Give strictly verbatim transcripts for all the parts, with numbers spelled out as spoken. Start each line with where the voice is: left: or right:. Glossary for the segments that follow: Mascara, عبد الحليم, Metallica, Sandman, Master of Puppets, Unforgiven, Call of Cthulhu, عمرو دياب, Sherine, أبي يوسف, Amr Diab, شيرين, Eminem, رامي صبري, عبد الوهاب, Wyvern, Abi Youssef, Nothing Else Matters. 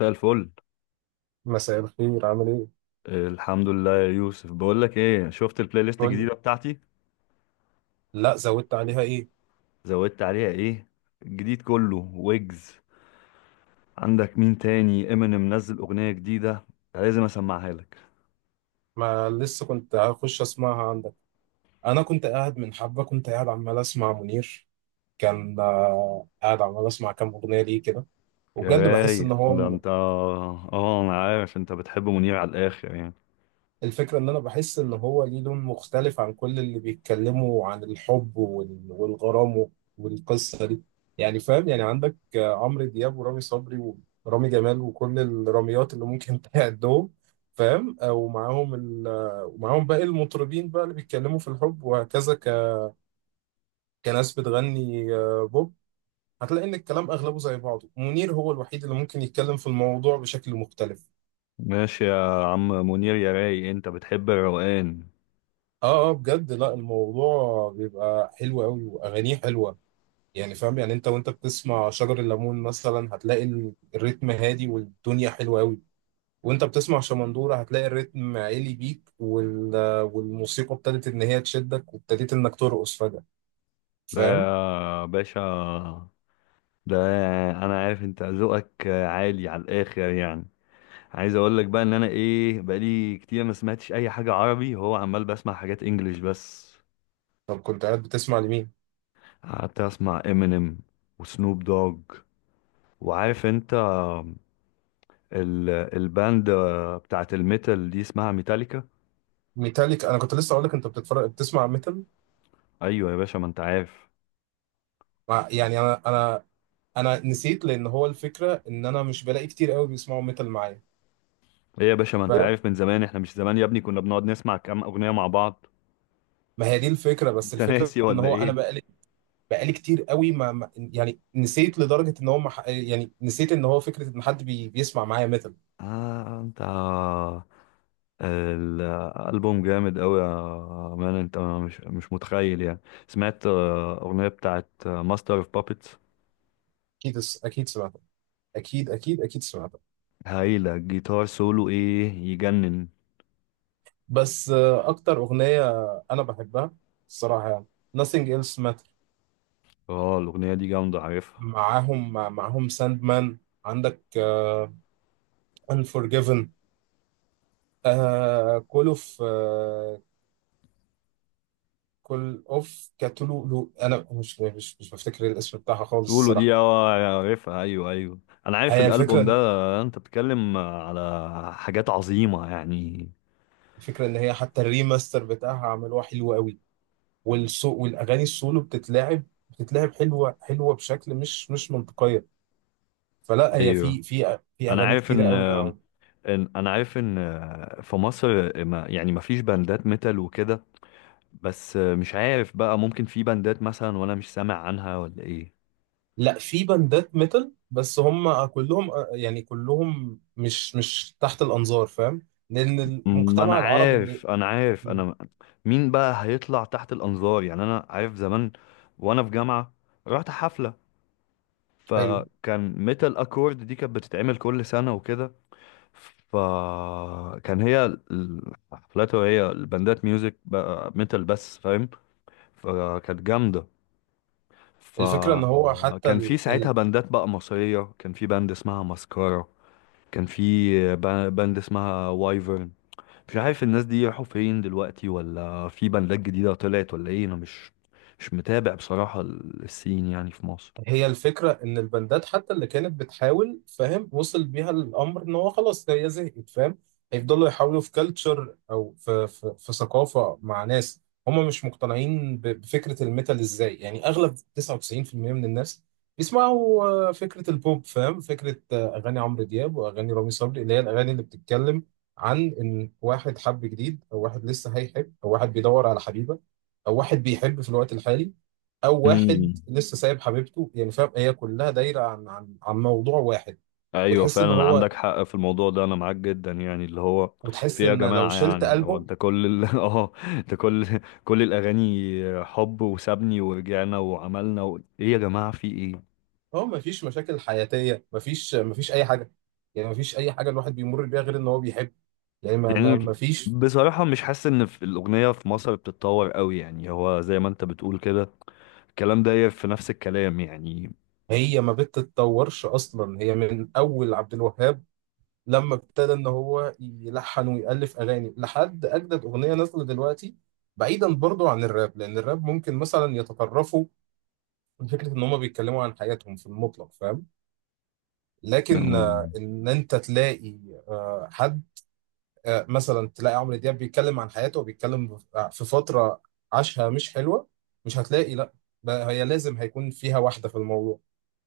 left: مساء الفل.
right: مساء الخير، عامل ايه؟
left: الحمد لله يا يوسف. بقول لك ايه، شفت البلاي ليست
right: قول لي.
left: الجديده بتاعتي؟
right: لا، زودت عليها ايه؟
left: زودت عليها ايه؟ الجديد كله ويجز. عندك مين تاني؟ امينيم نزل اغنيه جديده، لازم اسمعها لك.
right: ما لسه كنت هخش اسمعها عندك. انا كنت قاعد من حبه كنت قاعد عمال اسمع منير. كان آه، قاعد عمال اسمع كام اغنيه ليه كده.
left: يا
right: وبجد بحس ان
left: رايق، ده
right: هو...
left: انت اه انا عارف انت بتحب منير على الاخر يعني.
right: الفكرة إن أنا بحس إن هو ليه لون مختلف عن كل اللي بيتكلموا عن الحب وال- والغرام والقصة دي. يعني فاهم، يعني عندك آه، عمرو دياب، ورامي صبري، ورامي جمال، وكل الراميات اللي ممكن تعدهم. فاهم؟ آه، ومعاهم ال... آه، ومعاهم باقي المطربين بقى اللي بيتكلموا في الحب وهكذا ك... كناس بتغني آه، بوب. هتلاقي إن الكلام أغلبه زي بعضه. منير هو الوحيد اللي ممكن يتكلم في الموضوع بشكل مختلف.
left: ماشي يا عم منير، يا رايق انت بتحب الروقان.
right: اه، اه، بجد. لا، الموضوع بيبقى حلو قوي، واغانيه حلوه. يعني فاهم؟ يعني انت وانت بتسمع شجر الليمون مثلا هتلاقي ال- الريتم هادي والدنيا حلوة قوي. وانت بتسمع شمندورة هتلاقي الريتم عالي بيك وال... والموسيقى ابتدت ان هي تشدك، وابتديت انك ترقص فجأة.
left: ده
right: فاهم؟
left: يا باشا، ده انا عارف انت ذوقك عالي على الاخر يعني. عايز اقول لك بقى ان انا ايه، بقالي كتير ما سمعتش اي حاجه عربي، هو عمال بسمع حاجات انجليش بس.
right: طب كنت قاعد بتسمع لمين؟
left: قعدت اسمع امينيم وسنوب دوج، وعارف انت، ال الباند بتاعت الميتال دي اسمها ميتاليكا.
right: ميتاليك، انا كنت لسه اقول لك انت بتتفرج، بتسمع ميتال.
left: ايوه يا باشا، ما انت عارف.
right: مع- يعني انا انا انا نسيت، لان هو الفكرة ان انا مش بلاقي كتير قوي بيسمعوا ميتال معايا.
left: ايه يا باشا، ما انت
right: ف-
left: عارف من زمان، احنا مش زمان يا ابني كنا بنقعد نسمع كام اغنيه مع بعض؟
right: ما هي دي الفكرة. بس
left: انت
right: الفكرة
left: ناسي
right: ان
left: ولا
right: هو انا
left: ايه؟
right: بقى بقالي كتير قوي ما ما- يعني نسيت لدرجة ان هو مح... يعني نسيت ان هو فكرة ان حد بي... بيسمع معايا ميتال.
left: اه انت، الألبوم جامد أوي يا مان. أنت مش مش متخيل يعني. سمعت آه، أغنية بتاعت ماستر أوف بابتس،
right: اكيد، اكيد سمعتها. اكيد، اكيد، اكيد سمعتها.
left: هايلة. جيتار سولو إيه يجنن.
right: بس آه، اكتر اغنية انا بحبها الصراحة يعني Nothing Else Matter.
left: اه، الأغنية دي جامدة، عارفها.
right: معاهم مع... معاهم Sandman. عندك آه، Unforgiven. آه... Call of آه... Call of Cthulhu. انا مش مش مش بفتكر الاسم بتاعها خالص
left: سولو
right: الصراحة.
left: دي اه، عارفها، أيوه أيوه. أنا عارف
right: هي
left: الألبوم ده.
right: الفكرة
left: أنت بتتكلم على حاجات عظيمة يعني.
right: الفكرة ان هي حتى الريماستر بتاعها عملوها حلو قوي. والصو والاغاني السولو بتتلعب بتتلعب حلوه حلوه بشكل مش مش منطقيه. فلا هي
left: أيوه،
right: في في في
left: أنا
right: اغاني
left: عارف
right: كتيره
left: إن
right: قوي يعني.
left: إن- أنا عارف إن آه، في مصر، ما يعني ما فيش باندات ميتال وكده. بس مش عارف بقى، ممكن في بندات مثلا وانا مش سامع عنها ولا ايه؟
right: لا، في باندات ميتال، بس هم كلهم آه، يعني كلهم مش مش تحت الانظار، فاهم؟ لان
left: ما انا
right: المجتمع العربي اللي
left: عارف انا عارف
right: م،
left: انا مين بقى هيطلع تحت الانظار يعني. انا عارف زمان وانا في جامعة رحت حفلة،
right: حلو.
left: فكان ميتال اكورد دي كانت بتتعمل كل سنة وكده. فكان هي الحفلات، وهي البندات ميوزك بقى ميتال بس فاهم، فكانت جامدة.
right: الفكره ان هو حتى
left: فكان في ساعتها بندات بقى مصرية، كان في بند اسمها ماسكارا. كان في با- باند اسمها وايفرن. مش عارف الناس دي راحوا فين دلوقتي ولا في باندات جديدة طلعت ولا ايه، انا مش مش متابع بصراحة ال- السين يعني في مصر.
right: هي الفكرة إن البندات حتى اللي كانت بتحاول، فاهم؟ وصل بيها الأمر إن هو خلاص هي زهقت، فاهم؟ هيفضلوا يحاولوا في كلتشر، أو في, في, في ثقافة مع ناس هم مش مقتنعين ب- بفكرة الميتال. إزاي يعني؟ أغلب تسعة وتسعون في المئة من الناس بيسمعوا آه، فكرة البوب، فاهم؟ فكرة آه، أغاني عمرو دياب وأغاني رامي صبري، اللي هي الأغاني اللي بتتكلم عن إن واحد حب جديد، أو واحد لسه هيحب، أو واحد بيدور على حبيبة، أو واحد بيحب في الوقت الحالي، او واحد
left: امم،
right: لسه سايب حبيبته. يعني فاهم؟ هي كلها دايره عن عن عن موضوع واحد.
left: ايوه
right: وتحس ان
left: فعلا
right: هو...
left: عندك حق في الموضوع ده، انا معاك جدا يعني، اللي هو في
right: وتحس
left: يا
right: ان لو
left: جماعه.
right: شلت
left: يعني هو
right: البوم
left: انت كل ال... اه انت كل كل الاغاني حب وسابني ورجعنا وعملنا و... ايه يا جماعه، في ايه؟
right: هو، مفيش مشاكل حياتيه، مفيش، مفيش اي حاجه. يعني مفيش اي حاجه الواحد بيمر بيها غير ان هو بيحب. يعني ما ما
left: يعني
right: مفيش.
left: بصراحه مش حاسس ان في الاغنيه في مصر بتتطور قوي يعني. هو زي ما انت بتقول كده، الكلام ده في نفس الكلام يعني.
right: هي ما بتتطورش اصلا، هي من اول عبد الوهاب لما ابتدى ان هو يلحن ويالف اغاني لحد اجدد اغنيه نازله دلوقتي. بعيدا برضو عن الراب، لان الراب ممكن مثلا يتطرفوا فكرة إن هما بيتكلموا عن حياتهم في المطلق، فاهم؟ لكن آه،
left: أمم.
right: إن أنت تلاقي آه، حد آه، مثلا تلاقي عمرو دياب بيتكلم عن حياته وبيتكلم في فترة عاشها مش حلوة، مش هتلاقي. لا، بقى هي لازم هيكون فيها واحدة في الموضوع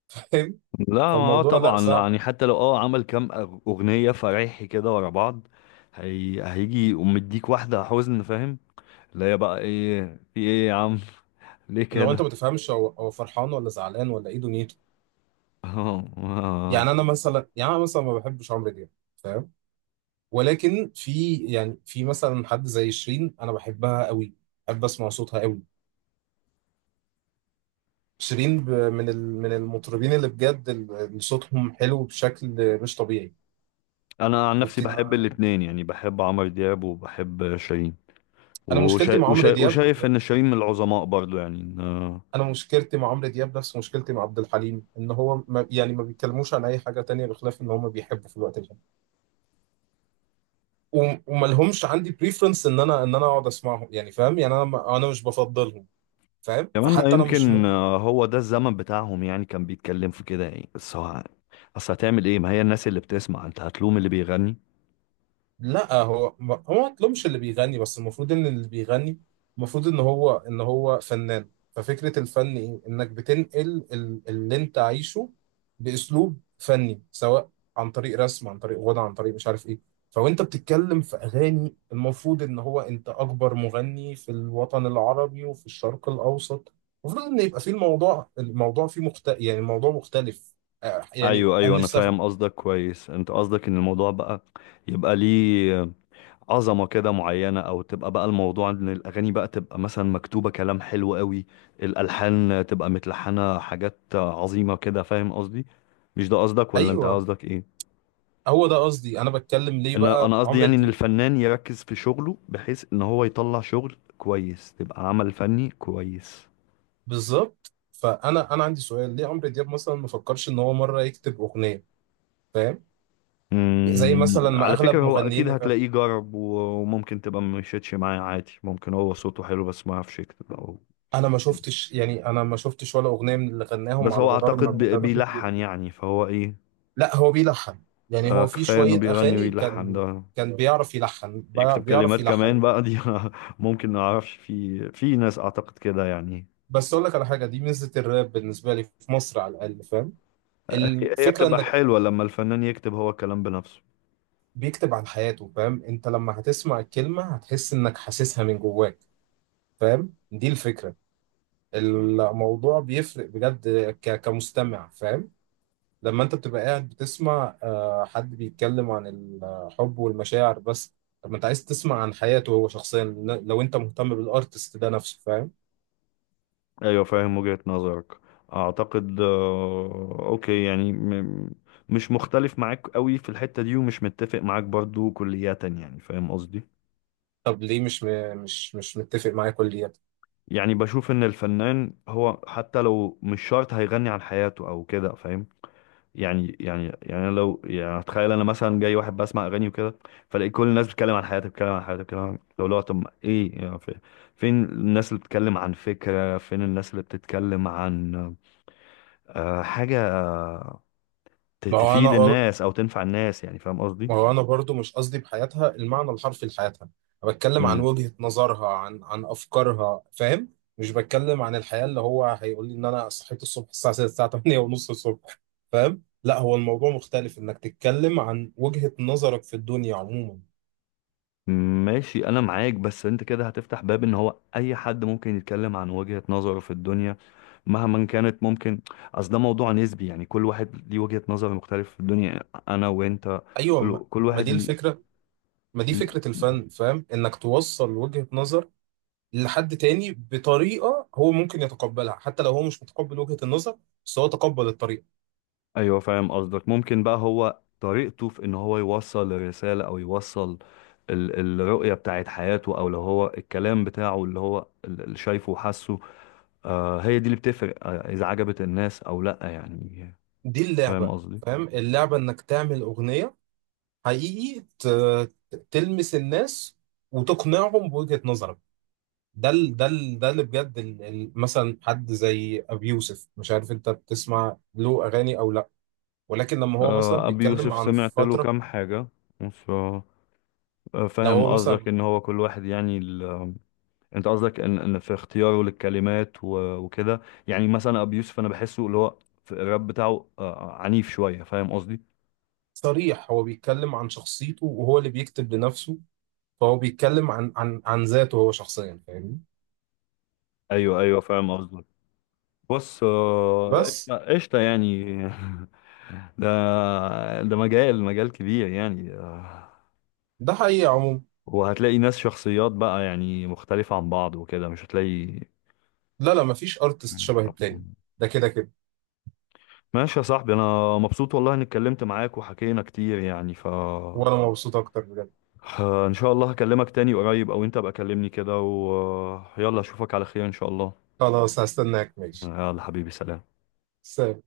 right: فاهم؟
left: لا، ما هو
right: فالموضوع لا
left: طبعا لا
right: صعب.
left: يعني. حتى لو اه عمل كام أغ- اغنيه فريحي كده ورا بعض، هي... هيجي ومديك واحده حزن، فاهم؟ اللي هي بقى ايه، في ايه يا عم، ليه
right: لو أنت
left: كده؟
right: ما تفهمش هو هو فرحان ولا زعلان ولا إيه دنيته.
left: اه آه.
right: يعني أنا مثلا، يعني أنا مثلا ما بحبش عمرو دياب، فاهم؟ ولكن في، يعني في مثلا حد زي شيرين أنا بحبها قوي، بحب أسمع صوتها قوي. شيرين ب- من ال- من المطربين اللي بجد ال- اللي صوتهم حلو بشكل مش طبيعي.
left: انا عن نفسي
right: وبت...
left: بحب الاتنين يعني، بحب عمرو دياب وبحب شيرين.
right: انا مشكلتي
left: وشا...
right: مع عمرو
left: وشا...
right: دياب
left: وشايف ان شيرين من العظماء برضو يعني آه.
right: انا مشكلتي مع عمرو دياب نفس مشكلتي مع عبد الحليم، ان هو ما يعني ما بيتكلموش عن اي حاجه تانية بخلاف ان هم بيحبوا في الوقت الحالي. وم- وما لهمش عندي بريفرنس ان انا ان انا اقعد اسمعهم، يعني فاهم؟ يعني انا ما- انا مش بفضلهم، فاهم؟
left: كمان ما
right: فحتى انا مش
left: يمكن
right: مت...
left: آه، هو ده الزمن بتاعهم يعني، كان بيتكلم في كده يعني. بس هو اصل هتعمل ايه، ما هي الناس اللي بتسمع، انت هتلوم اللي بيغني؟
right: لا هو ما- هو ما مطلوبش اللي بيغني، بس المفروض ان اللي بيغني، المفروض ان هو ان هو فنان. ففكرة الفن ايه؟ انك بتنقل ال- اللي انت عايشه باسلوب فني، سواء عن طريق رسم، عن طريق غنى، عن طريق مش عارف ايه. فوانت بتتكلم في اغاني، المفروض ان هو انت اكبر مغني في الوطن العربي وفي الشرق الاوسط، المفروض ان يبقى فيه الموضوع، الموضوع فيه مخت... يعني الموضوع مختلف. آه، يعني
left: ايوه ايوه،
right: انا
left: انا
right: نفسي
left: فاهم
right: أف-
left: قصدك كويس. انت قصدك ان الموضوع بقى، يبقى ليه عظمة كده معينة، او تبقى بقى الموضوع ان الاغاني بقى تبقى مثلا مكتوبة كلام حلو قوي، الالحان تبقى متلحنة حاجات عظيمة كده، فاهم قصدي؟ مش ده قصدك ولا انت
right: ايوه،
left: قصدك ايه؟
right: هو ده قصدي. انا بتكلم ليه
left: انا
right: بقى
left: انا قصدي
right: عمرو
left: يعني ان
right: دياب؟
left: الفنان يركز في شغله، بحيث ان هو يطلع شغل كويس، تبقى عمل فني كويس.
right: بالظبط. فانا انا عندي سؤال، ليه عمرو دياب مثلا ما فكرش ان هو مره يكتب اغنيه؟ فاهم؟ زي
left: امم
right: مثلا ما
left: على فكرة،
right: اغلب
left: هو اكيد
right: مغنيين.
left: هتلاقيه جرب و- وممكن تبقى مشيتش معاه عادي. ممكن هو صوته حلو بس ما يعرفش يكتب او
right: انا ما
left: كده.
right: شفتش يعني انا ما شفتش ولا اغنيه من اللي غناهم
left: بس
right: على
left: هو
right: مدار ما
left: اعتقد بي-
right: ابتدى.
left: بيلحن يعني، فهو ايه،
right: لا هو بيلحن، يعني
left: آه،
right: هو في
left: كفاية انه
right: شويه
left: بيغني
right: اغاني
left: ويلحن
right: كان
left: ده.
right: كان بيعرف يلحن، بي-
left: يكتب
right: بيعرف
left: كلمات كمان
right: يلحن.
left: بقى دي ممكن، ما اعرفش، في في ناس اعتقد كده يعني.
right: بس اقول لك على حاجه، دي ميزه الراب بالنسبه لي في مصر على الاقل، فاهم؟
left: هي هي
right: الفكره
left: بتبقى
right: انك
left: حلوة لما الفنان يكتب هو الكلام بنفسه.
right: بيكتب عن حياته، فاهم؟ انت لما هتسمع الكلمة هتحس انك حاسسها من جواك. فاهم؟ دي الفكرة. الموضوع بيفرق بجد ك- كمستمع، فاهم؟ لما انت بتبقى قاعد بتسمع آه، حد بيتكلم عن الحب والمشاعر بس. طب ما انت عايز تسمع عن حياته هو شخصيا، ل- لو انت مهتم بالارتست ده نفسه، فاهم؟
left: ايوه، فاهم وجهة نظرك. اعتقد آه، اوكي يعني، م- مش مختلف معاك قوي في الحتة دي، ومش متفق معاك برضو كلية يعني، فاهم قصدي؟
right: طب ليه مش م- مش مش متفق معايا كليا؟
left: يعني بشوف ان الفنان هو حتى لو مش شرط هيغني عن حياته او كده فاهم. يعني يعني يعني أنا لو يعني اتخيل انا مثلا جاي واحد بسمع اغاني وكده، فلاقي كل الناس بتتكلم عن حياتها بتتكلم عن حياتها بتتكلم عن لو لا، طب ايه يعني، في- فين الناس اللي بتتكلم عن فكرة، فين الناس اللي بتتكلم عن آه، حاجة ت-
right: ما هو انا
left: تفيد الناس او تنفع الناس، يعني فاهم قصدي؟
right: ما هو انا برضو مش قصدي بحياتها المعنى الحرفي لحياتها، انا بتكلم عن
left: امم،
right: وجهة نظرها، عن عن افكارها، فاهم؟ مش بتكلم عن الحياة اللي هو هيقول لي ان انا صحيت الصبح الساعة ستة، الساعة الثامنة ونص الصبح. فاهم؟ لا هو الموضوع مختلف، انك تتكلم عن وجهة نظرك في الدنيا عموما.
left: ماشي انا معاك. بس انت كده هتفتح باب ان هو اي حد ممكن يتكلم عن وجهة نظره في الدنيا مهما كانت ممكن. اصل ده موضوع نسبي يعني، كل واحد ليه وجهة نظر مختلفة في الدنيا، انا وانت،
right: ايوه، ما,
left: كل كل
right: ما
left: واحد
right: دي
left: ليه
right: الفكرة، ما دي
left: ليه-
right: فكرة الفن. فاهم؟ انك توصل وجهة نظر لحد تاني بطريقة هو ممكن يتقبلها، حتى لو هو مش متقبل وجهة النظر، بس هو تقبل الطريقة.
left: ايوه، فاهم قصدك. ممكن بقى هو طريقته في ان هو يوصل الرسالة او يوصل ال- الرؤية بتاعت حياته، او لو هو الكلام بتاعه اللي هو اللي شايفه وحاسه، آه هي دي اللي بتفرق آه إذا عجبت الناس أو لأ يعني،
right: دي
left: فاهم
right: اللعبة،
left: قصدي؟
right: فاهم؟ اللعبة انك تعمل اغنية حقيقي ت- تلمس الناس وتقنعهم بوجهة نظرك. ده ال ده ال ده اللي بجد ال ال مثلا حد زي ابي يوسف، مش عارف انت بتسمع له اغاني او لا، ولكن لما هو مثلا
left: آه، أبي
right: بيتكلم
left: يوسف
right: عن
left: سمعت له
right: فترة
left: كام حاجة. ف- آه، آه،
right: لو
left: فاهم
right: هو
left: قصدك
right: مثلا،
left: إن هو كل واحد يعني ال... آه، أنت قصدك إن إن في اختياره للكلمات و... وكده. يعني مثلا أبي يوسف أنا بحسه اللي هو في الراب بتاعه، آه آه، عنيف شوية، فاهم قصدي؟
right: صريح. هو بيتكلم عن شخصيته وهو اللي بيكتب لنفسه، فهو بيتكلم عن عن عن ذاته هو شخصيا، فاهمني؟
left: أيوه أيوه، فاهم قصدك. بص آه،
right: بس
left: قشطة قشطة يعني. ده ده مجال مجال كبير يعني آه،
right: ده حقيقي عموما.
left: وهتلاقي ناس، شخصيات بقى يعني مختلفة عن بعض وكده، مش هتلاقي
right: لا لا، مفيش ارتست
left: يعني
right: شبه
left: خط.
right: التاني، ده كده كده.
left: ماشي يا صاحبي، انا مبسوط والله اني اتكلمت معاك وحكينا كتير يعني، ف
right: وانا مبسوط اكتر بجد.
left: ه- ان شاء الله هكلمك تاني قريب، او انت بقى كلمني كده، ويلا اشوفك على خير ان شاء الله.
right: خلاص، هستناك، ماشي.
left: يلا حبيبي، سلام.
right: سلام.